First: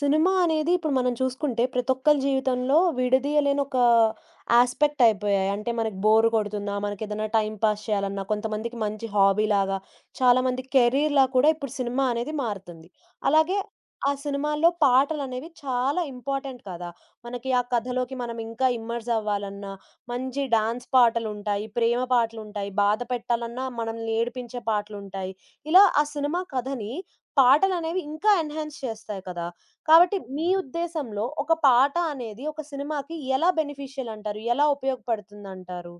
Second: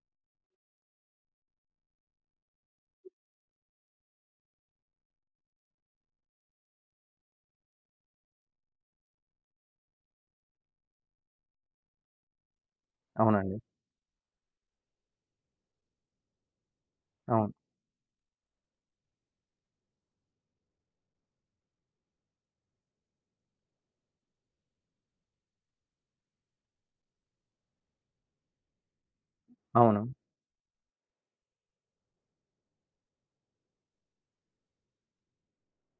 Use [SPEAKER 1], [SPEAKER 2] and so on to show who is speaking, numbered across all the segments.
[SPEAKER 1] Cinema అనేది ఇప్పుడు మనం చూసుకుంటే ప్రతి ఒక్కరి జీవితంలో విడదీయలేని ఒక ఆస్పెక్ట్ అయిపోయాయి. అంటే మనకి బోర్ కొడుతున్నా, మనకేదైనా టైం పాస్ చేయాలన్నా, కొంతమందికి మంచి హాబీ లాగా, చాలా మంది కెరీర్‌లా కూడా ఇప్పుడు సినిమా అనేది మారుతుంది. అలాగే
[SPEAKER 2] అవునండి.
[SPEAKER 1] ఆ సినిమాల్లో పాటలనేవి చాలా ఇంపార్టెంట్ కదా! మనకి
[SPEAKER 2] అవును.
[SPEAKER 1] ఆ కథలోకి మనం ఇంకా ఇమ్మర్స్ అవ్వాలన్నా, మంచి డాన్స్ పాటలుంటాయి, ప్రేమ పాటలుంటాయి, బాధ పెట్టాలన్నా మనల్ని ఏడిపించే పాటలుంటాయి. ఇలా ఆ సినిమా కథని పాటలనేవి ఇంకా ఎన్హాన్స్ చేస్తాయి కదా!
[SPEAKER 2] అవును.
[SPEAKER 1] కాబట్టి మీ ఉద్దేశంలో ఒక పాట అనేది ఒక సినిమాకి ఎలా బెనిఫిషియల్ అంటారు? ఎలా ఉపయోగపడుతుందంటారు?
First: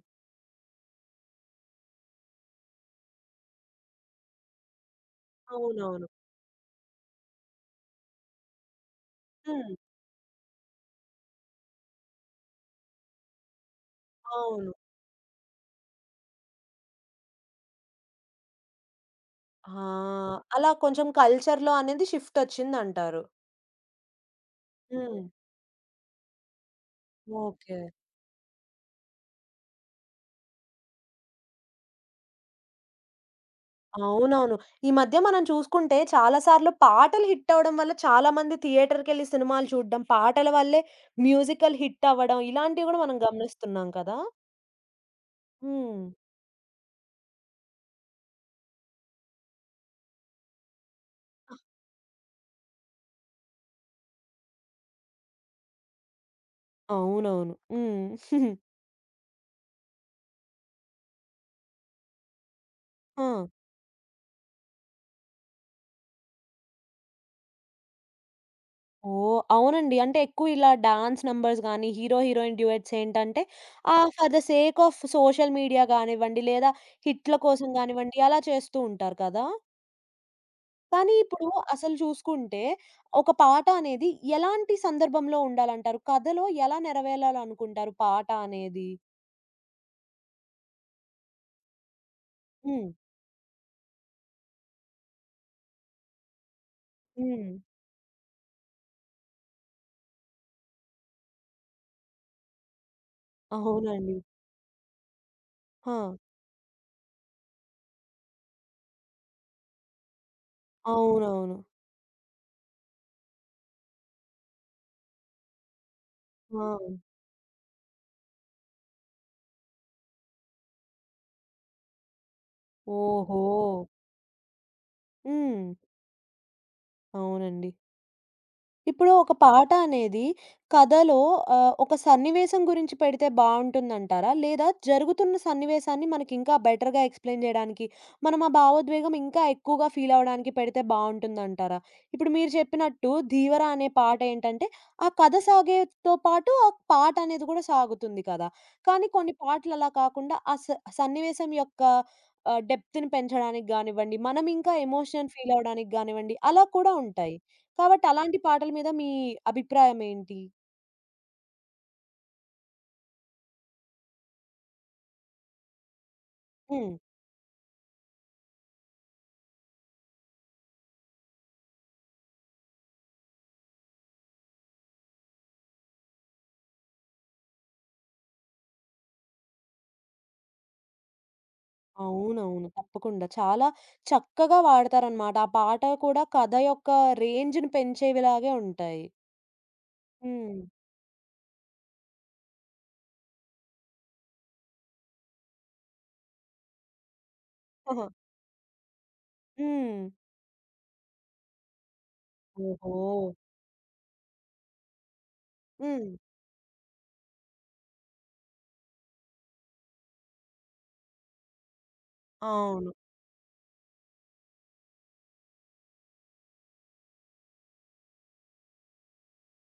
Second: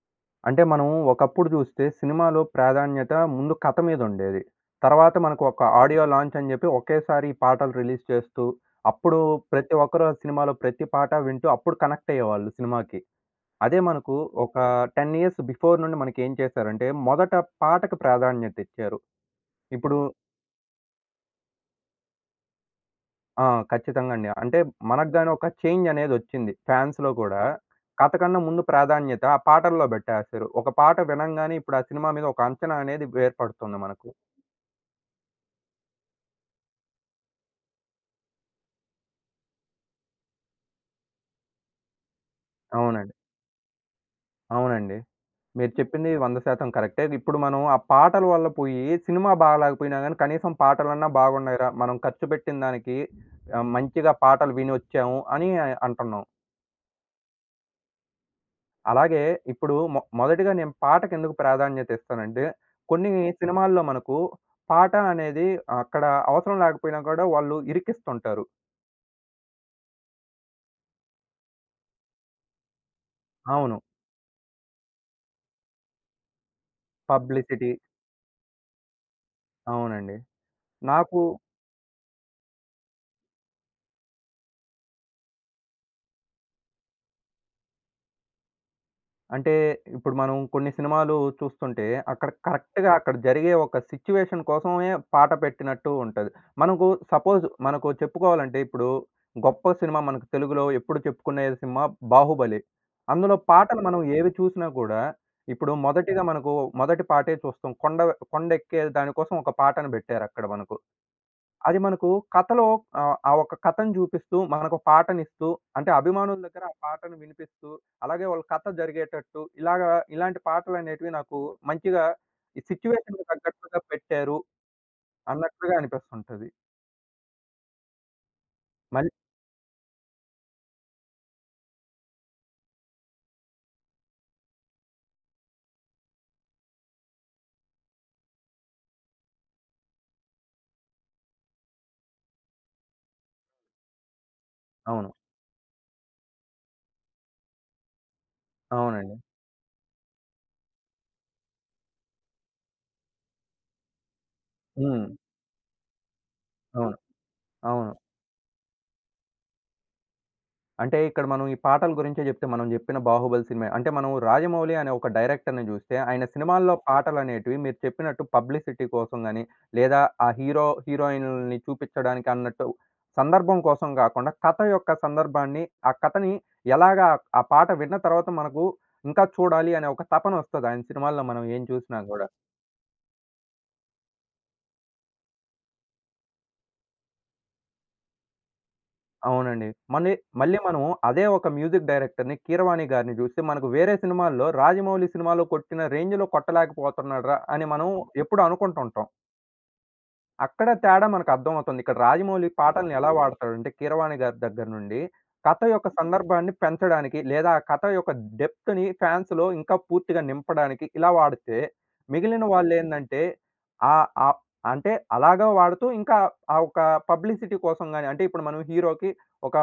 [SPEAKER 2] అంటే మనం ఒకప్పుడు జూస్తే సినిమాలో ప్రాధాన్యత ముందు కథ మీదుండేది. తర్వాత మనకు ఒక ఆడియో
[SPEAKER 1] అవునవును.
[SPEAKER 2] లాంచ్ అని జెప్పి ఒకేసారి ఈ పాటలు రిలీజ్ చేస్తూ, అప్పుడు
[SPEAKER 1] హ్మ్.
[SPEAKER 2] ప్రతి ఒక్కరు ఆ సినిమాలో ప్రతి పాట వింటూ అప్పుడు కనెక్ట్ అయ్యేవాళ్ళు సినిమాకి. అదే మనకు ఒక
[SPEAKER 1] అవును.
[SPEAKER 2] 10 ఇయర్స్ బిఫోర్ నుండి మనకేం చేశారంటే మొదట పాటకు ప్రాధాన్యత ఇచ్చారు.
[SPEAKER 1] ఆ!
[SPEAKER 2] ఇప్పుడు
[SPEAKER 1] అలా కొంచెం కల్చర్‌లో అనేది షిఫ్టొచ్చిందంటారు.
[SPEAKER 2] ఆ! ఖచ్చితంగా అండి. అంటే మనకు
[SPEAKER 1] హ్మ్.
[SPEAKER 2] గాని ఒక చేంజ్ అనేదొచ్చింది. ఫాన్స్‌లో కూడా.
[SPEAKER 1] ఓకే.
[SPEAKER 2] కథ కన్నా ముందు ప్రాధాన్యత ఆ పాటల్లో బెట్టేస్తారు. ఒక పాట వినంగానే ఇప్పుడు ఆ సినిమా మీద ఒక అంచనా అనేది ఏర్పడుతుంది మనకు.
[SPEAKER 1] అవునవును. ఈ మధ్య మనం చూసుకుంటే చాలా సార్లు పాటలు హిట్టవ్వడం వల్ల చాలా మంది థియేటర్‌కెళ్ళి సినిమాలు చూడడం, పాటల వల్లే మ్యూజికల్ హిట్టవ్వడం ఇలాంటివి గూడా
[SPEAKER 2] అవునండి.
[SPEAKER 1] మనం గమనిస్తున్నాం కదా!
[SPEAKER 2] అవునండి. మీరు
[SPEAKER 1] హ్మ్.
[SPEAKER 2] చెప్పింది 100% కరెక్టే. ఇప్పుడు మనం ఆ పాటల వల్ల పోయి సినిమా బాగాలేకపోయినా గాని కనీసం పాటలన్నా బాగున్నాయిరా! మనం ఖర్చు పెట్టిన దానికి మంచిగా పాటలు వినొచ్చాము అని అంటున్నాం.
[SPEAKER 1] అవునవును. హ్మ్.
[SPEAKER 2] అలాగే ఇప్పుడు మొదటిగా నేను పాటకెందుకు ప్రాధాన్యత ఇస్తానంటే, కొన్ని
[SPEAKER 1] ఆ!
[SPEAKER 2] సినిమాల్లో మనకు పాట అనేది అక్కడ అవసరం లేకపోయినా కూడా వాళ్ళు ఇరికిస్తుంటారు.
[SPEAKER 1] ఓహ్! అవునండి. అంటే ఎక్కువ ఇలా డాన్స్ నంబర్స్ గాని, హీరో, హీరోయిన్ డ్యూయెట్స్ ఏంటంటే
[SPEAKER 2] అవును.
[SPEAKER 1] For the sake of social media గానివ్వండి, లేదా హిట్‌ల కోసం
[SPEAKER 2] పబ్లిసిటీ.
[SPEAKER 1] గానివ్వండి, అలా చేస్తూ ఉంటారు కదా!
[SPEAKER 2] అవునండి.
[SPEAKER 1] కానీ
[SPEAKER 2] నాకు
[SPEAKER 1] ఇప్పుడు అసలు చూసుకుంటే ఒక పాట అనేది ఎలాంటి సందర్భంలో ఉండాలంటారు? కథలో ఎలా నెరవేరాలనుకుంటారు పాట అనేది?
[SPEAKER 2] అంటే ఇప్పుడు మనం కొన్ని సినిమాలు చూస్తుంటే అక్కడ
[SPEAKER 1] హ్మ్.
[SPEAKER 2] కరెక్ట్‌గా అక్కడ జరిగే ఒక సిట్యుయేషన్ కోసమే పాట పెట్టినట్టు ఉంటది. మనకు సపోజ్
[SPEAKER 1] హ్మ్.
[SPEAKER 2] మనకు చెప్పుకోవాలంటే ఇప్పుడు గొప్ప సినిమా మనకు తెలుగులో ఎప్పుడు చెప్పుకునే సినిమా 'బాహుబలి.' అందులో పాటలు మనం
[SPEAKER 1] అవునండి.
[SPEAKER 2] ఏవి చూసినా కూడా ఇప్పుడు
[SPEAKER 1] ఆ!
[SPEAKER 2] మొదటిగా మనకు మొదటి పాటే చూస్తాం. కొండ కొండ ఎక్కే దానికోసం ఒక పాటను పెట్టారక్కడ మనకు.
[SPEAKER 1] అవునవును.
[SPEAKER 2] అది మనకు కథలో ఆ ఒక్క కథను చూపిస్తూ, మనకు పాటనిస్తూ, అంటే అభిమానుల దగ్గర
[SPEAKER 1] ఆ!
[SPEAKER 2] ఆ పాటను వినిపిస్తూ, అలాగే వాళ్ళ కథ జరిగేటట్టు ఇలాగా ఇలాంటి పాటలనేటివి నాకు మంచిగా ఈ సిట్యుయేషన్‌కి
[SPEAKER 1] ఓహో!
[SPEAKER 2] తగ్గట్టుగా పెట్టారు
[SPEAKER 1] హ్మ్.
[SPEAKER 2] అన్నట్లుగా అనిపిస్తుంటది.
[SPEAKER 1] అవునండి.
[SPEAKER 2] మళ్
[SPEAKER 1] ఇప్పుడు ఒక పాట అనేది కథలో ఒక సన్నివేశం గురించి పెడితే బావుంటుందంటారా? లేదా జరుగుతున్న సన్నివేశాన్ని మనకింకా బెటర్‌గా ఎక్స్‌ప్లెయిన్ జేయడానికి, మనం ఆ భావోద్వేగం ఇంకా ఎక్కువగా ఫీల్ అవ్వడానికి పెడితే బావుంటుందంటారా? ఇప్పుడు మీరు చెప్పినట్టు 'ధీవర' అనే పాట ఏంటంటే, ఆ
[SPEAKER 2] అవును.
[SPEAKER 1] కథ సాగేతో పాటు ఆ పాట అనేది కూడా సాగుతుంది కదా! కానీ
[SPEAKER 2] అవునండి.
[SPEAKER 1] కొన్ని పాటలు అలా కాకుండా ఆ స సన్నివేశం యొక్క డెప్త్‌ని పెంచడానికి గానివ్వండి, మనం ఇంకా
[SPEAKER 2] హ్మ్.
[SPEAKER 1] ఎమోషన్ ఫీల్ అవ్వడానికి గానివ్వండి, అలా కూడా
[SPEAKER 2] అవును.
[SPEAKER 1] ఉంటాయి.
[SPEAKER 2] అవును.
[SPEAKER 1] కాబట్టి అలాంటి పాటల మీద మీ అభిప్రాయం ఏంటి?
[SPEAKER 2] అంటే ఇక్కడ మనం ఈ పాటల గురించే జెప్తే మనం జెప్పిన 'బాహుబలి' సినిమా అంటే మనం 'రాజమౌళి' అనే ఒక డైరెక్టర్‌ని జూస్తే ఆయన సినిమాల్లో
[SPEAKER 1] హ్మ్.
[SPEAKER 2] పాటలనేటివి మీరు చెప్పినట్టు పబ్లిసిటీ కోసం గాని, లేదా ఆ హీరో, హీరోయిన్‌లని చూపిచ్చడానికి అన్నట్టు సందర్భం కోసం గాకుండా కథ యొక్క సందర్భాన్ని, ఆ కథని ఎలాగా ఆ పాట విన్న తర్వాత మనకు ఇంకా చూడాలి అనే ఒక తపనొస్తది ఆయన సినిమాల్లో మనం ఏం చూసినా గూడా.
[SPEAKER 1] అవునవును. తప్పకుండా. చాలా చక్కగా వాడతారనమాట. ఆ పాట కూడా కథ యొక్క రేంజ్‌ని పెంచేవిలాగే ఉంటాయి.
[SPEAKER 2] అవునండి. మళ్ళీ, మళ్ళీ
[SPEAKER 1] హ్మ్.
[SPEAKER 2] మనం అదే ఒక మ్యూజిక్ డైరెక్టర్‌ని 'కీరవాణి' గారిని జూస్తే, మనకు వేరే సినిమాల్లో 'రాజమౌళి' సినిమాలో కొట్టిన రేంజ్‌లో కొట్టలేకపోతున్నాడురా! అని మనం
[SPEAKER 1] ఆహా!
[SPEAKER 2] ఎప్పుడూ అనుకుంటుంటాం.
[SPEAKER 1] హ్మ్.
[SPEAKER 2] అక్కడ తేడా మనకర్థమవుతుంది. ఇక్కడ రాజమౌళి పాటల్ని
[SPEAKER 1] ఓహో!
[SPEAKER 2] ఎలా వాడతాడంటే 'కీరవాణి' గారి దగ్గర నుండి కథ యొక్క
[SPEAKER 1] హ్మ్.
[SPEAKER 2] సందర్భాన్ని పెంచడానికి, లేదా ఆ కథ యొక్క డెప్త్‌ని ఫాన్స్‌లో ఇంకా పూర్తిగా నింపడానికి ఇలా వాడితే, మిగిలిన
[SPEAKER 1] అవును.
[SPEAKER 2] వాళ్ళేందంటే ఆహ్, ఆహ్, అంటే అలాగా వాడుతూ ఇంకా ఆ ఒక పబ్లిసిటీ కోసం గాని అంటే ఇప్పుడు మనం హీరోకి ఒక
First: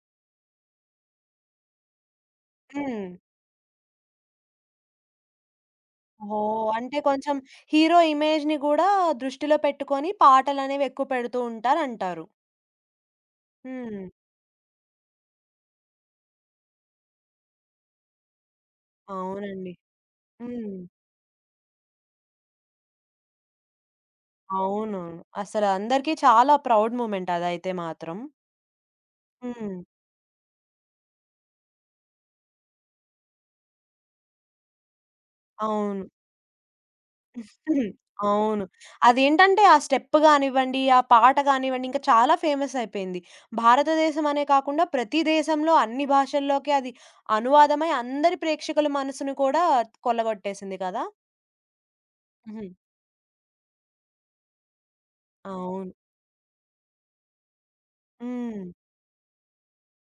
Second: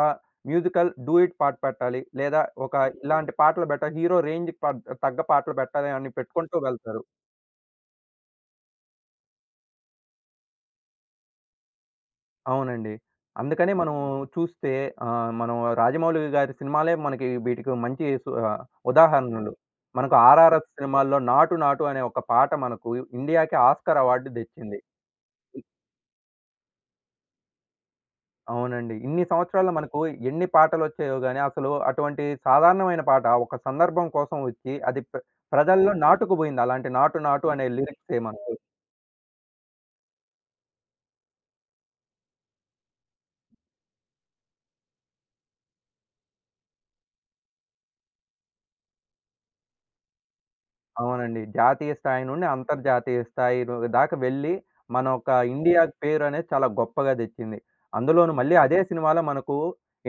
[SPEAKER 2] మ్యూజికల్ డూయట్ పాట పెట్టాలి. లేదా ఒక
[SPEAKER 1] హ్మ్.
[SPEAKER 2] ఇలాంటి పాటలు పెట్టాలి. హీరో రేంజ్‌కి ప తగ్గ పాటలు పెట్టాలి అని పెట్టుకుంటూ
[SPEAKER 1] ఓహ్! అంటే
[SPEAKER 2] వెళ్తారు.
[SPEAKER 1] కొంచెం హీరో ఇమేజ్‌ని గూడా దృష్టిలో పెట్టుకొని పాటలనేవి ఎక్కువ పెడుతూ ఉంటారంటారు.
[SPEAKER 2] అవునండి. అందుకనే మనం
[SPEAKER 1] హ్మ్.
[SPEAKER 2] చూస్తే మనం రాజమౌళి గారి సినిమాలే మనకి వీటికి మంచి ఉదాహరణలు.
[SPEAKER 1] అవునండి.
[SPEAKER 2] మనకు 'ఆర్ఆర్‌ఆర్'
[SPEAKER 1] హ్మ్.
[SPEAKER 2] సినిమాల్లో 'నాటు నాటు' అనే ఒక పాట మనకు ఇండియాకి ఆస్కార్ అవార్డ్ తెచ్చింది.
[SPEAKER 1] అవునవును.
[SPEAKER 2] ఇ-
[SPEAKER 1] అసలందరికీ చాలా ప్రౌడ్ మూమెంట్ అదైతే మాత్రం.
[SPEAKER 2] అవునండి. ఇన్ని సంవత్సరాల్లో
[SPEAKER 1] హ్మ్.
[SPEAKER 2] మనకు ఎన్ని పాటలొచ్చాయో గాని అసలు అటువంటి సాధారణమైన పాట ఒక సందర్భం కోసం వచ్చి అది ప్రజల్లో
[SPEAKER 1] అవును.
[SPEAKER 2] నాటుకుపోయింది. అలాంటి 'నాటు నాటు' అనే
[SPEAKER 1] హ్మ్.
[SPEAKER 2] లిరిక్సే మనకు.
[SPEAKER 1] అవును. అదేంటంటే ఆ స్టెప్ గానివ్వండి, ఆ పాట గానివ్వండి ఇంకా చాలా ఫేమస్ అయిపోయింది. భారతదేశం అనే కాకుండా ప్రతి దేశంలో అన్ని భాషల్లోకి అది అనువాదమై అందరి ప్రేక్షకుల మనసును కూడా కొల్లగొట్టేసింది కదా!
[SPEAKER 2] అవునండి. జాతీయ స్థాయి నుండి
[SPEAKER 1] హ్మ్.
[SPEAKER 2] అంతర్జాతీయ స్థాయి ను దాకా వెళ్ళి, మన ఒక
[SPEAKER 1] అవును.
[SPEAKER 2] ఇండియాకి పేరనేది చాలా గొప్పగా తెచ్చింది. అందులోను మళ్ళీ
[SPEAKER 1] హ్మ్.
[SPEAKER 2] అదే సినిమాలో మనకు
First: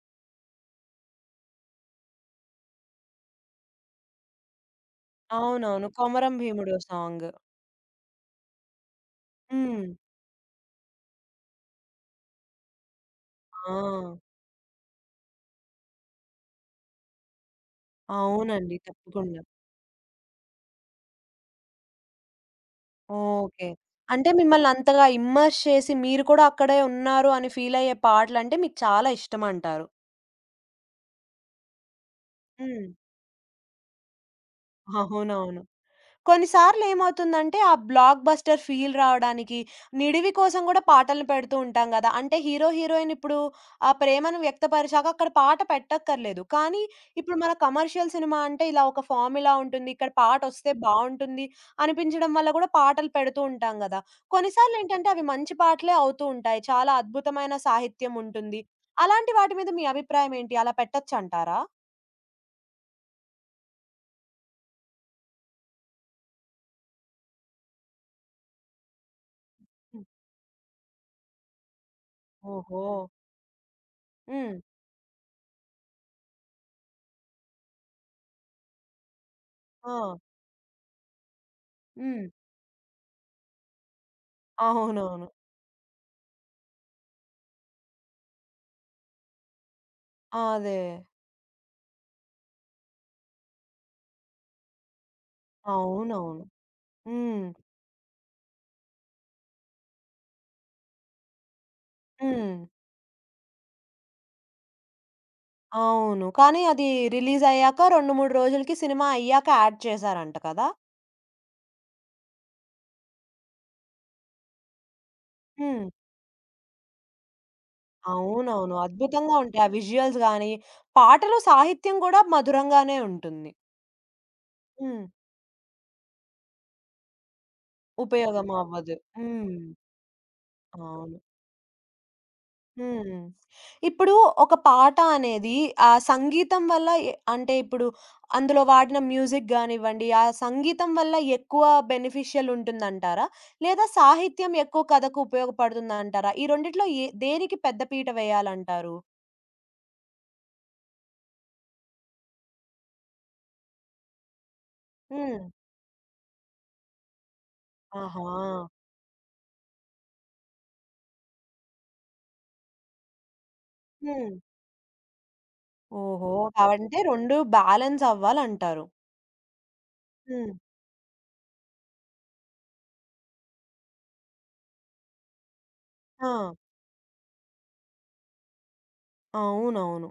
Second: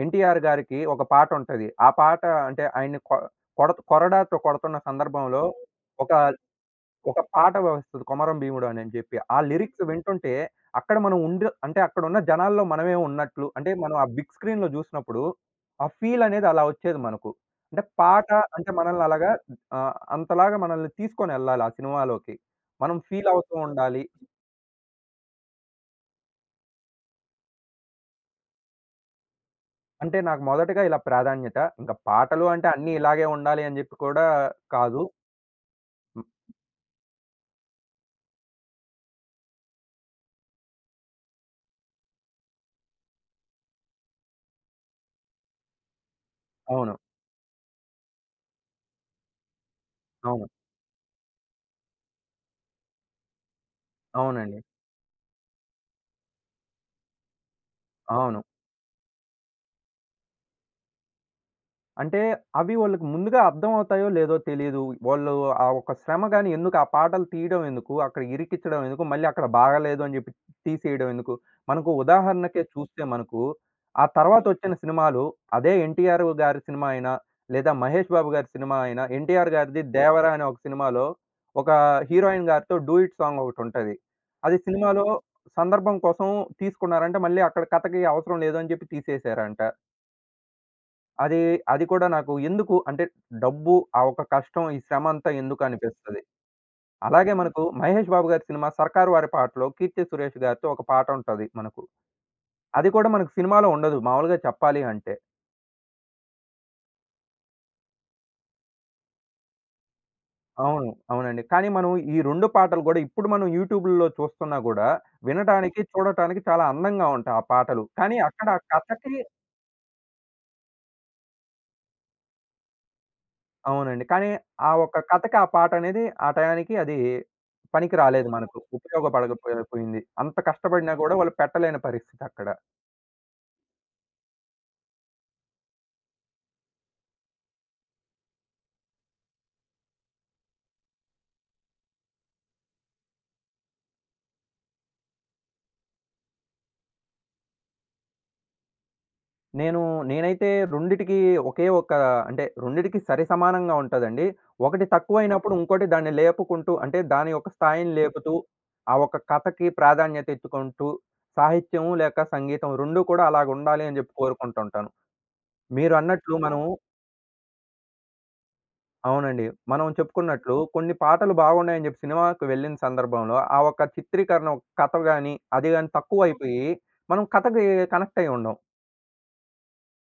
[SPEAKER 2] 'ఎన్టీఆర్' గారికి ఒక పాటుంటది. ఆ పాట అంటే ఆయన్ని కొ కొడ కొరడాతో కొడుతున్న సందర్భంలో
[SPEAKER 1] అవునవును.
[SPEAKER 2] ఒక
[SPEAKER 1] 'కొమరం భీముడో'
[SPEAKER 2] ఒక
[SPEAKER 1] సాంగ్.
[SPEAKER 2] పాట వస్తది 'కొమరం భీముడు' అని అని చెప్పి. ఆ లిరిక్స్
[SPEAKER 1] హ్మ్.
[SPEAKER 2] వింటుంటే అక్కడ మనం ఉండ అంటే అక్కడున్న జనాల్లో మనమే ఉన్నట్లు అంటే
[SPEAKER 1] ఆ!
[SPEAKER 2] మనం ఆ బిగ్ స్క్రీన్‌లో జూసినప్పుడు ఆ ఫీల్ అనేది అలా వచ్చేది మనకు. అంటే పాట అంటే
[SPEAKER 1] అవునండి.
[SPEAKER 2] మనల్ని అలాగా
[SPEAKER 1] తప్పకుండా.
[SPEAKER 2] అంతలాగా మనల్ని తీసుకొనెళ్ళాలి ఆ సినిమాలోకి. మనం ఫీల్ అవుతూ
[SPEAKER 1] ఓకే.
[SPEAKER 2] ఉండాలి.
[SPEAKER 1] అంటే మిమ్మల్ని అంతగా ఇమ్మర్స్ చేసి మీరు కూడా అక్కడే ఉన్నారు అని ఫీల్ అయ్యే పాటలంటే మీకు చాలా ఇష్టమంటారు.
[SPEAKER 2] అంటే నాకు మొదటగా ఇలా ప్రాధాన్యత. ఇంకా పాటలు అంటే
[SPEAKER 1] హ్మ్.
[SPEAKER 2] అన్నీ ఇలాగే ఉండాలి అని జెప్పి కూడా కాదు.
[SPEAKER 1] అవునవును.
[SPEAKER 2] హ్మ్.
[SPEAKER 1] కొన్నిసార్లు ఏమవుతుందంటే, ఆ బ్లాక్ బస్టర్ ఫీల్ రావడానికి, నిడివి కోసం గూడా పాటలు పెడుతూ ఉంటాం గదా! అంటే హీరో, హీరోయిన్ ఇప్పుడు ఆ ప్రేమను వ్యక్తపరిచాక అక్కడ పాట పెట్టక్కర్లేదు. కానీ,
[SPEAKER 2] అవును.
[SPEAKER 1] ఇప్పుడు మన కమర్షియల్ సినిమా అంటే ఇలా ఒక ఫార్ములా ఉంటుంది. ఇక్కడ
[SPEAKER 2] అవును.
[SPEAKER 1] పాటొస్తే బావుంటుంది అనిపించడం వల్ల గూడా పాటలు పెడుతూ ఉంటాం గదా!
[SPEAKER 2] అవునండి.
[SPEAKER 1] కొన్నిసార్లు ఏంటంటే, అవి మంచి పాటలే అవుతూ ఉంటాయి. చాలా అద్భుతమైన సాహిత్యం
[SPEAKER 2] అవును.
[SPEAKER 1] ఉంటుంది. అలాంటి వాటి మీద మీ అభిప్రాయం ఏంటి? అలా పెట్టొచ్చంటారా?
[SPEAKER 2] అంటే అవి వాళ్ళకి ముందుగా అర్థమవుతాయో లేదో తెలీదు. వాళ్ళు ఆ ఒక శ్రమ గాని ఎందుకు? ఆ పాటలు తీయడం ఎందుకు? అక్కడ ఇరికిచ్చడం ఎందుకు? మళ్ళీ అక్కడ బాగాలేదు అని జెప్పి తీసేయడం ఎందుకు? మనకు ఉదాహరణకే
[SPEAKER 1] ఓహో!
[SPEAKER 2] చూస్తే మనకు ఆ
[SPEAKER 1] హ్మ్.
[SPEAKER 2] తర్వాతొచ్చిన సినిమాలు అదే 'ఎన్టీఆర్' గారి సినిమా అయినా, లేదా 'మహేష్ బాబు' గారి సినిమా అయినా 'ఎన్టీఆర్' గారిది
[SPEAKER 1] ఆ!
[SPEAKER 2] 'దేవరా' అనే ఒక సినిమాలో ఒక
[SPEAKER 1] హ్మ్.
[SPEAKER 2] హీరోయిన్ గారితో డూయిట్ సాంగ్ ఒకటుంటది. అది సినిమాలో
[SPEAKER 1] అవునవును.
[SPEAKER 2] సందర్భం కోసం తీసుకున్నారంట. మళ్ళీ అక్కడ కథకి అవసరం లేదు అని జెప్పి తీసేసారంట.
[SPEAKER 1] అదే.
[SPEAKER 2] అది, అది కూడా నాకు ఎందుకు అంటే డబ్బు, ఆ ఒక కష్టం, ఈ శ్రమంతా ఎందుకు అనిపిస్తది.
[SPEAKER 1] అవునవును.
[SPEAKER 2] అలాగే
[SPEAKER 1] హ్మ్.
[SPEAKER 2] మనకు మహేష్ బాబు గారి సినిమా 'సర్కారు వారి పాట'లో 'కీర్తి సురేష్' గారితో ఒక పాట ఉంటది మనకు.
[SPEAKER 1] హ్మ్.
[SPEAKER 2] అది కూడా మనకు సినిమాలో ఉండదు మామూలుగా చెప్పాలి అంటే.
[SPEAKER 1] అవును. కానీ అది రిలీజయ్యాక 2, 3 రోజులకి సినిమా అయ్యాక యాడ్ చేశారంట కదా!
[SPEAKER 2] అవును. అవునండి. కానీ మనం ఈ 2 పాటలు గూడా ఇప్పుడు మనం యూట్యూబుల్లో చూస్తున్నా గూడా వినటానికి,
[SPEAKER 1] హ్మ్.
[SPEAKER 2] చూడటానికి చాలా అందంగా ఉంటాయి ఆ పాటలు. కానీ అక్కడ ఆ
[SPEAKER 1] అవునవును.
[SPEAKER 2] కథకి
[SPEAKER 1] అద్భుతంగా ఉంటాయి. ఆ విజుయల్స్ గాని, పాటలు సాహిత్యం కూడా మధురంగానే ఉంటుంది.
[SPEAKER 2] అవునండి. కానీ ఆ ఒక్క
[SPEAKER 1] హ్మ్.
[SPEAKER 2] కథకి ఆ పాటనేది ఆ టయానికి అది పనికి రాలేదు
[SPEAKER 1] ఉపయోగం
[SPEAKER 2] మనకు.
[SPEAKER 1] అవ్వదు. హ్మ్.
[SPEAKER 2] ఉపయోగపడకపోయ పోయింది. అంత కష్టపడినా గూడా
[SPEAKER 1] అవును.
[SPEAKER 2] వాళ్ళు పెట్టలేని పరిస్థితక్కడ.
[SPEAKER 1] హ్మ్. ఇప్పుడు ఒక పాట అనేది ఆ సంగీతం వల్ల అంటే ఇప్పుడు అందులో వాడిన మ్యూజిక్ గానివ్వండి, ఆ సంగీతం వల్ల ఎక్కువ బెనిఫిషియల్ ఉంటుందంటారా? లేదా సాహిత్యం ఎక్కువ కథకు ఉపయోగపడుతుందంటారా? ఈ రెండిట్లో ఏ దేనికి పెద్ద పీట వేయాలంటారు?
[SPEAKER 2] నేను నేనైతే రెండిటికి ఒకే ఒక అంటే రెండిటికి సరి సమానంగా ఉంటదండి. ఒకటి
[SPEAKER 1] హ్మ్.
[SPEAKER 2] తక్కువైనప్పుడు ఇంకోటి దాన్ని లేపుకుంటూ అంటే దాని యొక్క స్థాయిని
[SPEAKER 1] ఆహా!
[SPEAKER 2] లేపుతూ, ఆ ఒక్క కథకి ప్రాధాన్యత ఇచ్చుకుంటూ, సాహిత్యం లేక సంగీతం 2 కూడా అలాగుండాలి అని జెప్పి
[SPEAKER 1] హ్మ్.
[SPEAKER 2] కోరుకుంటుంటాను. మీరు
[SPEAKER 1] ఓహో!
[SPEAKER 2] అన్నట్లు మనం
[SPEAKER 1] అంటే 2 బ్యాలెన్స్ అవ్వాలంటారు.
[SPEAKER 2] అవునండి. మనం
[SPEAKER 1] హ్మ్.
[SPEAKER 2] చెప్పుకున్నట్లు కొన్ని పాటలు బాగున్నాయని జెప్పి సినిమాకి వెళ్ళిన సందర్భంలో, ఆ ఒక్క చిత్రీకరణ ఒక కథ గాని, అది గాని అవును.
[SPEAKER 1] ఆ!
[SPEAKER 2] తక్కువైపోయి, మనం కథకి కనెక్ట్ అయ్యి ఉండం.
[SPEAKER 1] అవునవును.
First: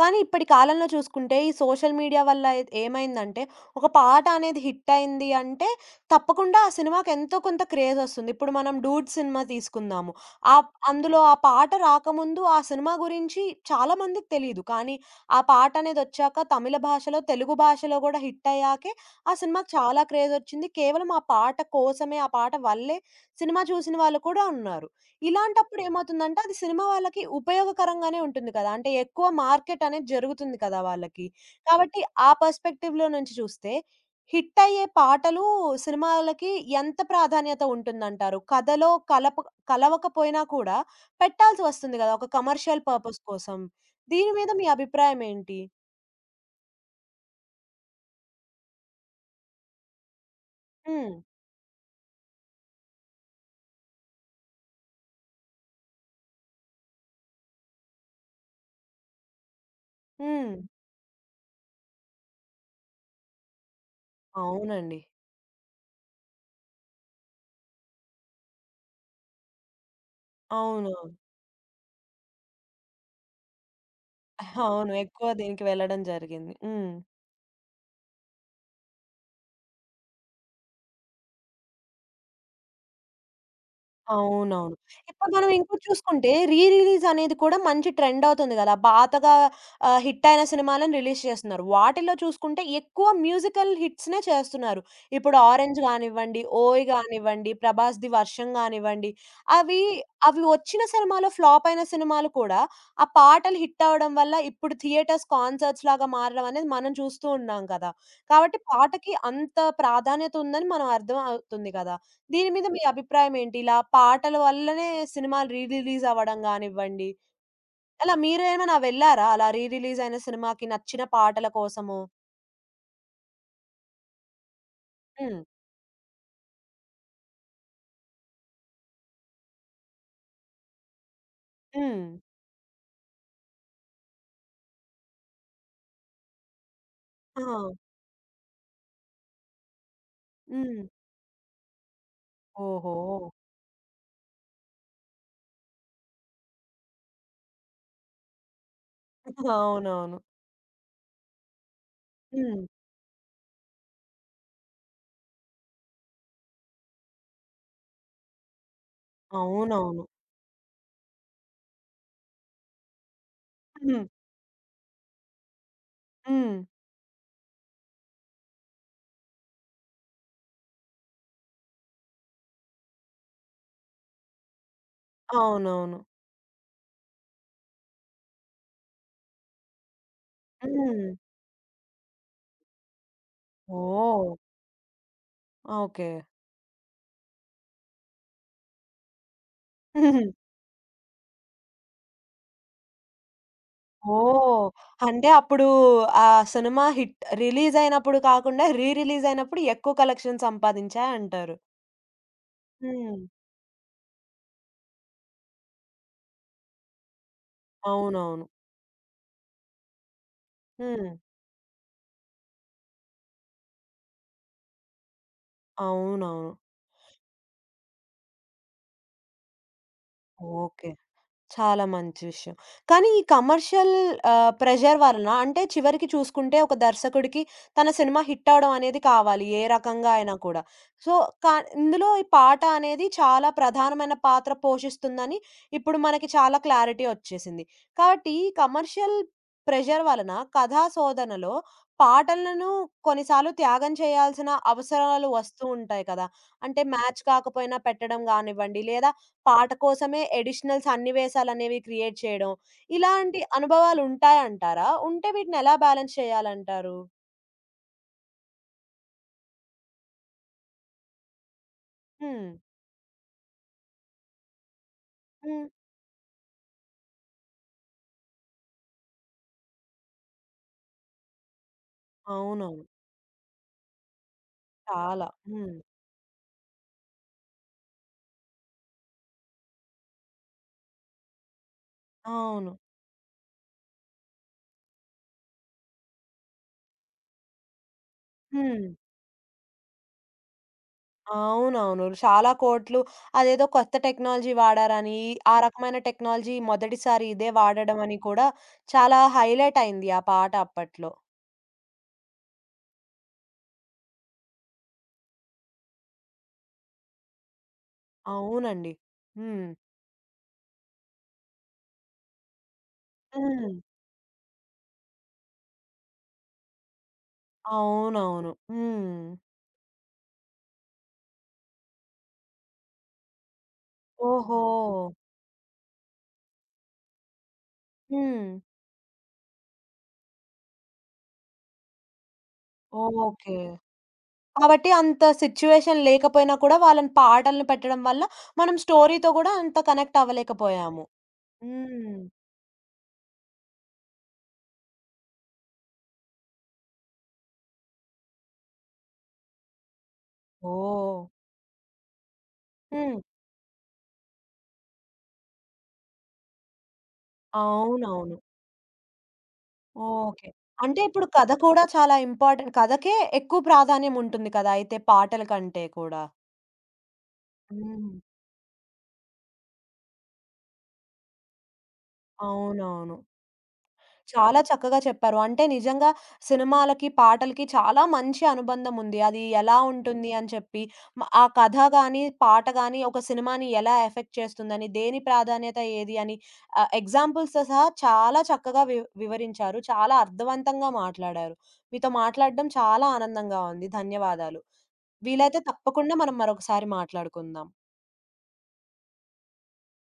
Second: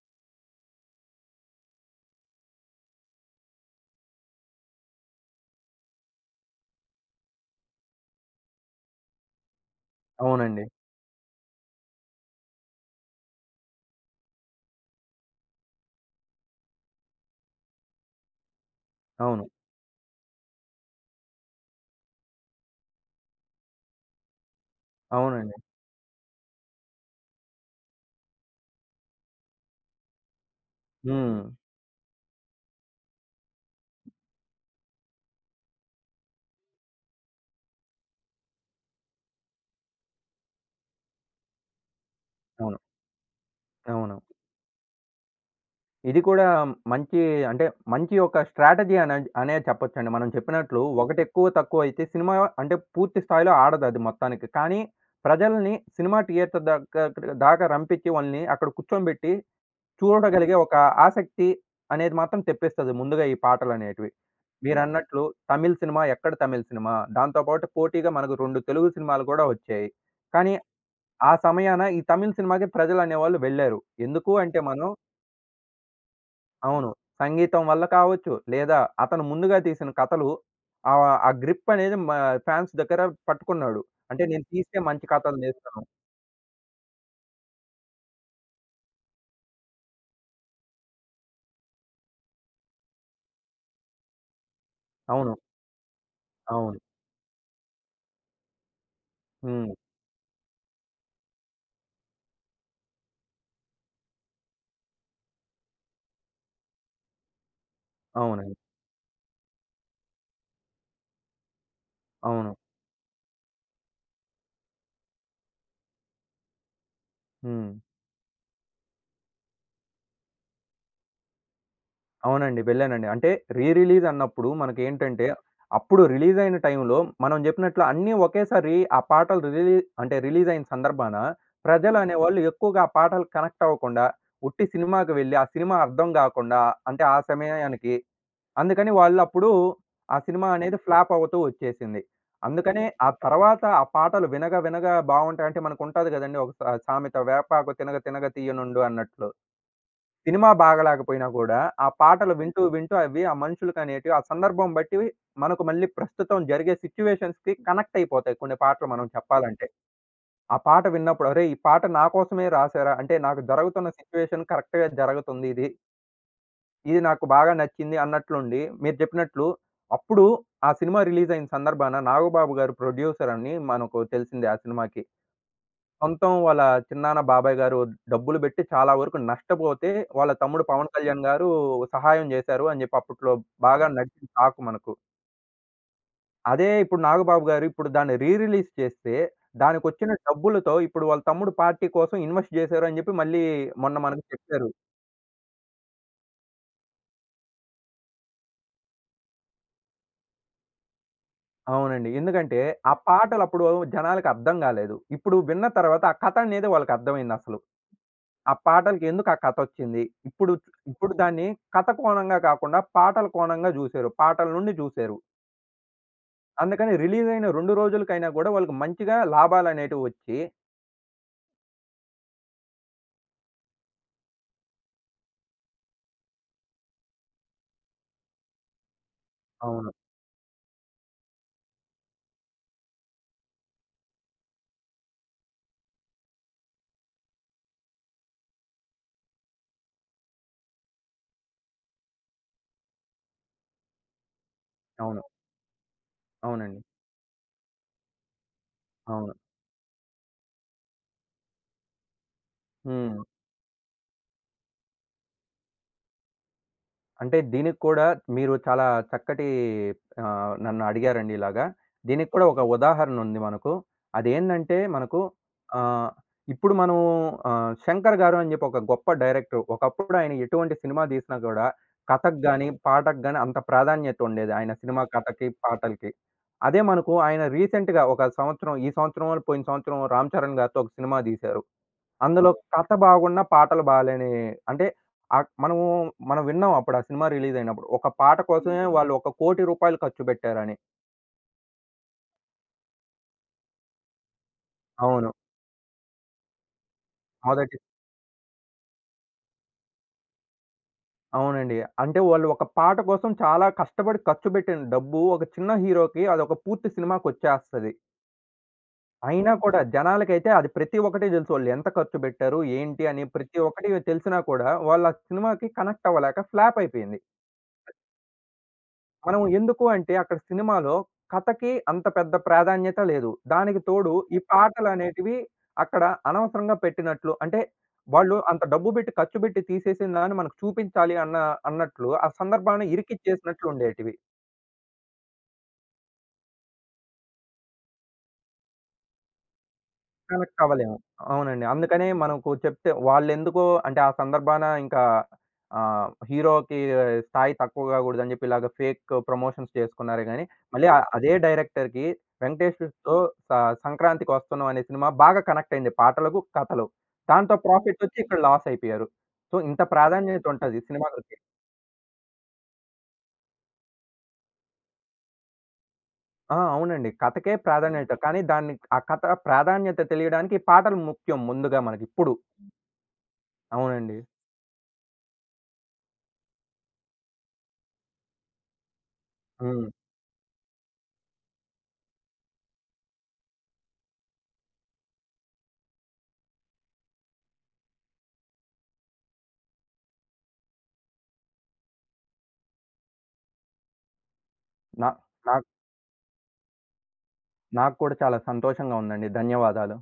[SPEAKER 1] కానీ ఇప్పటి కాలంలో చూసుకుంటే, ఈ సోషల్ మీడియా వల్ల ఏమైందంటే, ఒక పాట అనేది హిట్ అయింది అంటే, తప్పకుండా ఆ సినిమాకి ఎంతో కొంత క్రేజొస్తుంది. ఇప్పుడు మనం 'డూడ్' సినిమా తీసుకుందాము.
[SPEAKER 2] అవునండి.
[SPEAKER 1] అందులో ఆ పాట రాకముందు ఆ సినిమా గురించి చాలా మందికి తెలీదు. కానీ, ఆ పాట అనేదొచ్చాక తమిళ భాషలో, తెలుగు భాషలో గూడా హిట్ అయ్యాకే ఆ
[SPEAKER 2] అవును.
[SPEAKER 1] సినిమాకి చాలా క్రేజొచ్చింది. కేవలం ఆ పాట కోసమే, ఆ పాట వల్లే సినిమా చూసిన వాళ్ళు కూడా ఉన్నారు.
[SPEAKER 2] అవునండి.
[SPEAKER 1] ఇలాంటప్పుడు ఏమవుతుందంటే అది సినిమా వాళ్ళకి ఉపయోగకరంగానే ఉంటుంది కదా! అంటే ఎక్కువ మార్కెట్ అనేది జరుగుతుంది కదా వాళ్ళకి.
[SPEAKER 2] హ్మ్.
[SPEAKER 1] కాబట్టి ఆ పర్స్‌పెక్టివ్‌లో నుంచి చూస్తే హిట్ అయ్యే పాటలు సినిమాలకి ఎంత ప్రాధాన్యత ఉంటుందంటారు? కథలో కలవకపోయినా కూడా పెట్టాల్సి వస్తుంది కదా! ఒక
[SPEAKER 2] అవును.
[SPEAKER 1] కమర్షియల్ పర్పస్ కోసం.
[SPEAKER 2] అవును.
[SPEAKER 1] దీని మీద మీ అభిప్రాయం ఏంటి?
[SPEAKER 2] ఇది కూడా మంచి అంటే మంచి ఒక స్ట్రాటజీ అనే అనే చెప్పొచ్చండి. మనం చెప్పినట్లు
[SPEAKER 1] హ్మ్.
[SPEAKER 2] ఒకటెక్కువ తక్కువ అయితే సినిమా అంటే పూర్తి స్థాయిలో ఆడదది మొత్తానికి. కానీ ప్రజల్ని సినిమా థియేటర్ దాకా దాకా రంపించి వాళ్ళని అక్కడ కూర్చోబెట్టి
[SPEAKER 1] హ్మ్.
[SPEAKER 2] చూడగలిగే ఒక ఆసక్తి అనేది మాత్రం తెప్పిస్తది ముందుగా ఈ పాటలనేటివి. హ్మ్.
[SPEAKER 1] అవునండి.
[SPEAKER 2] మీరన్నట్లు తమిళ్ సినిమా, దాంతో పాటు పోటీగా మనకు 2 తెలుగు సినిమాలు కూడా వచ్చాయి. కానీ
[SPEAKER 1] అవును.
[SPEAKER 2] ఆ సమయాన ఈ తమిళ్ సినిమాకి ప్రజలనేవాళ్ళు వెళ్లారు. ఎందుకు అంటే మనం
[SPEAKER 1] అవును. ఎక్కువ దీనికి వెళ్ళడం జరిగింది.
[SPEAKER 2] అవును.
[SPEAKER 1] హ్మ్.
[SPEAKER 2] సంగీతం వల్ల కావచ్చు, లేదా అతను ముందుగా తీసిన కథలు ఆ గ్రిప్ అనేది మా ఫాన్స్ దగ్గర పట్టుకున్నాడు. అంటే నేను
[SPEAKER 1] అవునవును.
[SPEAKER 2] తీస్తే మంచి
[SPEAKER 1] ఇప్పుడు
[SPEAKER 2] కథలు
[SPEAKER 1] మనం ఇంకోటి
[SPEAKER 2] తీస్తాను.
[SPEAKER 1] చూసుకుంటే, రీ రిలీజ్ అనేది కూడా మంచి ట్రెండ్ అవుతుంది గదా! పాతగా హిట్ అయిన సినిమాలను రిలీజ్ చేస్తున్నారు. వాటిల్లో చూసుకుంటే ఎక్కువ మ్యూజికల్ హిట్స్‌నే చేస్తున్నారు.
[SPEAKER 2] అవును.
[SPEAKER 1] ఇప్పుడు 'ఆరెంజ్' గానివ్వండి,
[SPEAKER 2] అవును.
[SPEAKER 1] 'ఓయ్' గానివ్వండి, 'ప్రభాస్‌ది వర్షం' గానివ్వండి,
[SPEAKER 2] హ్మ్.
[SPEAKER 1] అవి అవి వచ్చిన సినిమాలో ఫ్లాప్ అయిన సినిమాలు కూడా ఆ పాటలు హిట్ అవ్వడం వల్ల ఇప్పుడు థియేటర్స్ కాన్సర్ట్స్ లాగా మారడం అనేది మనం చూస్తూ ఉన్నాం కదా!
[SPEAKER 2] అవునండి.
[SPEAKER 1] కాబట్టి పాటకి అంత ప్రాధాన్యత ఉందని మనం అర్థం అవుతుంది కదా! దీని
[SPEAKER 2] అవును.
[SPEAKER 1] మీద మీ అభిప్రాయం ఏంటి? ఇలా పాటల వల్లనే సినిమాలు రీ రిలీజ్ అవ్వడం గానివ్వండి,
[SPEAKER 2] హ్మ్.
[SPEAKER 1] అలా మీరేమైనా వెళ్లారా? అలా రీ రిలీజ్ అయిన సినిమాకి నచ్చిన పాటల కోసము?
[SPEAKER 2] అవునండి. వెళ్ళానండి. అంటే రీ రిలీజ్ అన్నప్పుడు మనకేంటంటే,
[SPEAKER 1] హ్మ్.
[SPEAKER 2] అప్పుడు రిలీజ్ అయిన టైంలో మనం జెప్పినట్లు అన్నీ ఒకేసారి ఆ పాటలు అంటే రిలీజ్ అయిన సందర్భాన
[SPEAKER 1] హ్మ్.
[SPEAKER 2] ప్రజలనేవాళ్ళు ఎక్కువగా ఆ పాటలకు కనెక్ట్ అవ్వకుండా, ఉట్టి సినిమాకి వెళ్లి ఆ సినిమా అర్థం గాకుండా అంటే ఆ
[SPEAKER 1] ఆ!
[SPEAKER 2] సమయానికి అందుకని వాళ్ళప్పుడు ఆ సినిమా అనేది
[SPEAKER 1] హ్మ్.
[SPEAKER 2] ఫ్లాప్ అవుతూ వచ్చేసింది. అందుకనే
[SPEAKER 1] ఓహో!
[SPEAKER 2] ఆ తర్వాత ఆ పాటలు వినగా వినగా బావుంటాయంటే మనకుంటాది గదండీ ఒక సామెత వేపాకు తినగ తినగ తీయనుండు అన్నట్లు.
[SPEAKER 1] అవునవును.
[SPEAKER 2] సినిమా బాగలేకపోయినా గూడా, ఆ పాటలు వింటూ,
[SPEAKER 1] హ్మ్.
[SPEAKER 2] ఓకే. వింటూ అవి ఆ మనుషులకనేటివి ఆ సందర్భం బట్టి మనకు మళ్ళీ ప్రస్తుతం జరిగే సిట్యుయేషన్స్‌కి కనెక్ట్ అయిపోతాయి కొన్ని పాటలు మనం చెప్పాలంటే.
[SPEAKER 1] అవునవును.
[SPEAKER 2] ఆ పాట విన్నప్పుడు అరేయ్! ఈ పాట నా కోసమే రాసారా? అంటే నాకు జరుగుతున్న
[SPEAKER 1] హ్మ్.
[SPEAKER 2] సిట్యుయేషన్ కరెక్ట్‌గా జరుగుతుంది ఇది.
[SPEAKER 1] హ్మ్.
[SPEAKER 2] ఇది నాకు బాగా నచ్చింది అన్నట్లుండి మీరు చెప్పినట్లు అప్పుడు ఆ సినిమా రిలీజ్ అయిన సందర్భాన నాగబాబు గారు ప్రొడ్యూసర్ అని మనకు తెలిసిందే ఆ సినిమాకి.
[SPEAKER 1] అవునవును.
[SPEAKER 2] సొంతం వాళ్ళ చిన్నాన్న బాబాయ్ గారు డబ్బులు బెట్టి చాలా వరకు నష్టపోతే, వాళ్ళ తమ్ముడు పవన్
[SPEAKER 1] హ్మ్.
[SPEAKER 2] కళ్యాణ్ గారు సహాయం జేశారు అని జెప్పి అప్పట్లో బాగా నడిచిన
[SPEAKER 1] ఓహ్!
[SPEAKER 2] టాక్ మనకు.
[SPEAKER 1] ఓకే.
[SPEAKER 2] అదే ఇప్పుడు నాగబాబు గారు ఇప్పుడు దాన్ని రీ రిలీజ్ చేస్తే, దానికొచ్చిన డబ్బులతో ఇప్పుడు వాళ్ళ తమ్ముడు పార్టీ కోసం ఇన్వెస్ట్ జేశారు అని జెప్పి మళ్ళీ మొన్న మనకు
[SPEAKER 1] ఓహ్!
[SPEAKER 2] చెప్పారు.
[SPEAKER 1] అంటే అప్పుడు ఆ సినిమా హిట్ రిలీజ్ అయినప్పుడు కాకుండా రీ రిలీజ్ అయినప్పుడు ఎక్కువ కలెక్షన్ సంపాదించాయంటారు.
[SPEAKER 2] అవునండి. ఎందుకంటే ఆ
[SPEAKER 1] హ్మ్.
[SPEAKER 2] పాటలప్పుడు జనాలకి అర్థం గాలేదు. ఇప్పుడు విన్న తర్వాత ఆ కథ అనేది వాళ్ళకి అర్థమైందసలు.
[SPEAKER 1] అవునవును.
[SPEAKER 2] ఆ పాటలకి ఎందుకు ఆ కథ వచ్చింది? ఇప్పుడు
[SPEAKER 1] హ్మ్.
[SPEAKER 2] ఇప్పుడు దాన్ని కథ కోణంగా కాకుండా పాటల కోణంగా జూసారు. పాటల నుండి జూసారు.
[SPEAKER 1] అవునవును.
[SPEAKER 2] అందుకని రిలీజ్ అయిన 2 రోజులకైనా గూడా వాళ్ళకి మంచిగా లాభాలనేటివి వచ్చి
[SPEAKER 1] ఓకే. చాలా మంచి విషయం. కానీ ఈ కమర్షియల్ ప్రెషర్ వలన అంటే చివరికి చూసుకుంటే ఒక దర్శకుడికి తన సినిమా హిట్ అవ్వడం అనేది కావాలి. ఏ
[SPEAKER 2] అవును.
[SPEAKER 1] రకంగా అయినా కూడా. సో, కా ఇందులో ఈ పాట అనేది చాలా ప్రధానమైన పాత్ర పోషిస్తుందని ఇప్పుడు మనకి చాలా క్లారిటీ వచ్చేసింది. కాబట్టి ఈ కమర్షియల్ ప్రెషర్ వలన కథా శోధనలో పాటలను కొన్నిసార్లు త్యాగం చేయాల్సిన
[SPEAKER 2] అవును.
[SPEAKER 1] అవసరాలు వస్తూ ఉంటాయి కదా! అంటే
[SPEAKER 2] అవునండి.
[SPEAKER 1] మ్యాచ్ కాకపోయినా పెట్టడం గానివ్వండి, లేదా
[SPEAKER 2] అవును.
[SPEAKER 1] పాట కోసమే ఎడిషనల్ సన్నివేశాలనేవి క్రియేట్ చేయడం.
[SPEAKER 2] హ్మ్.
[SPEAKER 1] ఇలాంటి అనుభవాలుంటాయంటారా? ఉంటే వీటినెలా బ్యాలెన్స్ చేయాలంటారు?
[SPEAKER 2] అంటే దీనికి కూడా మీరు చాలా చక్కటి నన్ను అడిగారండి ఇలాగా. దీనికి కూడా
[SPEAKER 1] హ్మ్.
[SPEAKER 2] ఒక ఉదాహరణ ఉంది మనకు. అదేందంటే మనకు
[SPEAKER 1] హ్మ్.
[SPEAKER 2] ఆహ్, ఇప్పుడు మనం ఆహ్, 'శంకర్' గారు అని చెప్పి ఒక గొప్ప డైరెక్టర్. ఒకప్పుడు ఆయన ఎటువంటి సినిమా తీసినా కూడా కథకు గాని,
[SPEAKER 1] అవునవును.
[SPEAKER 2] పాటకు గాని అంత ప్రాధాన్యత ఉండేది. ఆయన సినిమా
[SPEAKER 1] చాలా.
[SPEAKER 2] కథకి,
[SPEAKER 1] హ్మ్.
[SPEAKER 2] పాటలకి. అదే మనకు ఆయన రీసెంట్‌గా ఒక సంవత్సరం, ఈ సంవత్సరమో, పోయిన సంవత్సరం 'రామ్ చరణ్' గారితో ఒక సినిమా తీశారు. అందులో
[SPEAKER 1] అవును.
[SPEAKER 2] కథ బాగున్నా, పాటలు బాలేని అంటే ఆహ్, మనము మనం విన్నాం అప్పుడు ఆ సినిమా రిలీజ్ అయినప్పుడు. ఒక పాట కోసమే
[SPEAKER 1] హ్మ్.
[SPEAKER 2] హ్మ్. వాళ్ళు ఒక ₹1,00,00,000 ఖర్చు పెట్టారని.
[SPEAKER 1] అవునవును. చాలా కోట్లు అదేదో కొత్త టెక్నాలజీ వాడారని,
[SPEAKER 2] అవును.
[SPEAKER 1] ఆ రకమైన టెక్నాలజీ మొదటిసారి ఇదే
[SPEAKER 2] మొదటి
[SPEAKER 1] వాడడం అని కూడా చాలా హైలైట్ అయింది ఆ పాట అప్పట్లో.
[SPEAKER 2] అవునండి. అంటే వాళ్ళు ఒక పాట కోసం చాలా కష్టపడి ఖర్చు పెట్టిన డబ్బు ఒక చిన్న హీరోకి అదొక పూర్తి సినిమాకొచ్చేస్తది.
[SPEAKER 1] అవునండి.
[SPEAKER 2] అయినా
[SPEAKER 1] హ్మ్.
[SPEAKER 2] కూడా జనాలకైతే అది ప్రతి ఒక్కటి తెలుసు. వాళ్ళు ఎంత ఖర్చు పెట్టారు? ఏంటి? అని ప్రతి
[SPEAKER 1] హ్మ్.
[SPEAKER 2] ఒక్కటి తెలిసినా కూడా వాళ్ళు ఆ సినిమాకి కనెక్ట్ అవ్వలేక ఫ్లాప్ అయిపోయింది.
[SPEAKER 1] అవునవును. హ్మ్.
[SPEAKER 2] మనం ఎందుకు అంటే అక్కడ సినిమాలో కథకి అంత పెద్ద ప్రాధాన్యత లేదు. దానికి తోడు ఈ
[SPEAKER 1] ఓహో!
[SPEAKER 2] పాటలనేటివి అక్కడ అనవసరంగా పెట్టినట్లు అంటే వాళ్ళు
[SPEAKER 1] హ్మ్.
[SPEAKER 2] అంత డబ్బు పెట్టి ఖర్చు పెట్టి తీసేసిన దాన్ని మనకు చూపించాలి అన్నట్లు ఆ సందర్భాన్ని
[SPEAKER 1] ఓకే.
[SPEAKER 2] ఇరికిచ్చేసినట్లు ఉండేటివి.
[SPEAKER 1] కాబట్టి అంత సిట్యుయేషన్ లేకపోయినా కూడా వాళ్ళని పాటలను పెట్టడం వల్ల మనం స్టోరీతో గూడా అంత కనెక్ట్
[SPEAKER 2] కనెక్ట్ అవ్వలేము.
[SPEAKER 1] అవ్వలేకపోయాము.
[SPEAKER 2] అవునండి. అందుకనే
[SPEAKER 1] హ్మ్.
[SPEAKER 2] మనకు చెప్తే వాళ్ళెందుకో అంటే ఆ సందర్భాన ఇంకా హీరోకి స్థాయి తక్కువ కాకూడదని చెప్పి ఇలాగ ఫేక్ ప్రమోషన్స్ చేసుకున్నారే గానీ, మళ్ళీ
[SPEAKER 1] ఓహ్!
[SPEAKER 2] అదే డైరెక్టర్‌కి 'వెంకటేష్‌తో'
[SPEAKER 1] హ్మ్.
[SPEAKER 2] స 'సంక్రాంతికి వస్తున్నాం' అనే సినిమా బాగా కనెక్ట్ అయింది పాటలకు, కథలు. దాంతో ప్రాఫిటొచ్చి
[SPEAKER 1] అవునవును.
[SPEAKER 2] ఇక్కడ లాస్ అయిపోయారు. సో, ఇంత ప్రాధాన్యత
[SPEAKER 1] ఓకే.
[SPEAKER 2] ఉంటది
[SPEAKER 1] అంటే ఇప్పుడు
[SPEAKER 2] సినిమాలకి.
[SPEAKER 1] కథ కూడా చాలా ఇంపార్టెంట్. కథకే ఎక్కువ ప్రాధాన్యం ఉంటుంది కదా! అయితే పాటల కంటే కూడా.
[SPEAKER 2] ఆ! అవునండి. కథకే ప్రాధాన్యత.
[SPEAKER 1] హ్మ్.
[SPEAKER 2] కానీ దాన్ని ఆ కథ ప్రాధాన్యత తెలియడానికి ఈ పాటలు ముఖ్యం ముందుగా మనకి ఇప్పుడు.
[SPEAKER 1] అవునవును.
[SPEAKER 2] అవునండి.
[SPEAKER 1] చాలా చక్కగా చెప్పారు. అంటే నిజంగా సినిమాలకి, పాటలకి చాలా మంచి అనుబంధం ఉంది. అది ఎలా
[SPEAKER 2] హ్మ్.
[SPEAKER 1] ఉంటుంది అని చెప్పి, ఆ కథ గాని, పాట గాని ఒక సినిమాని ఎలా ఎఫెక్ట్ చేస్తుందని, దేని ప్రాధాన్యత ఏది అని ఎగ్జాంపుల్స్‌తో సహా చాలా చక్కగా వివరించారు. చాలా అర్థవంతంగా మాట్లాడారు. మీతో మాట్లాడడం చాలా ఆనందంగా ఉంది. ధన్యవాదాలు.
[SPEAKER 2] నా నా
[SPEAKER 1] వీలైతే తప్పకుండా మనం మరొకసారి మాట్లాడుకుందాం.
[SPEAKER 2] నాకు కూడా చాలా సంతోషంగా ఉందండి. ధన్యవాదాలు.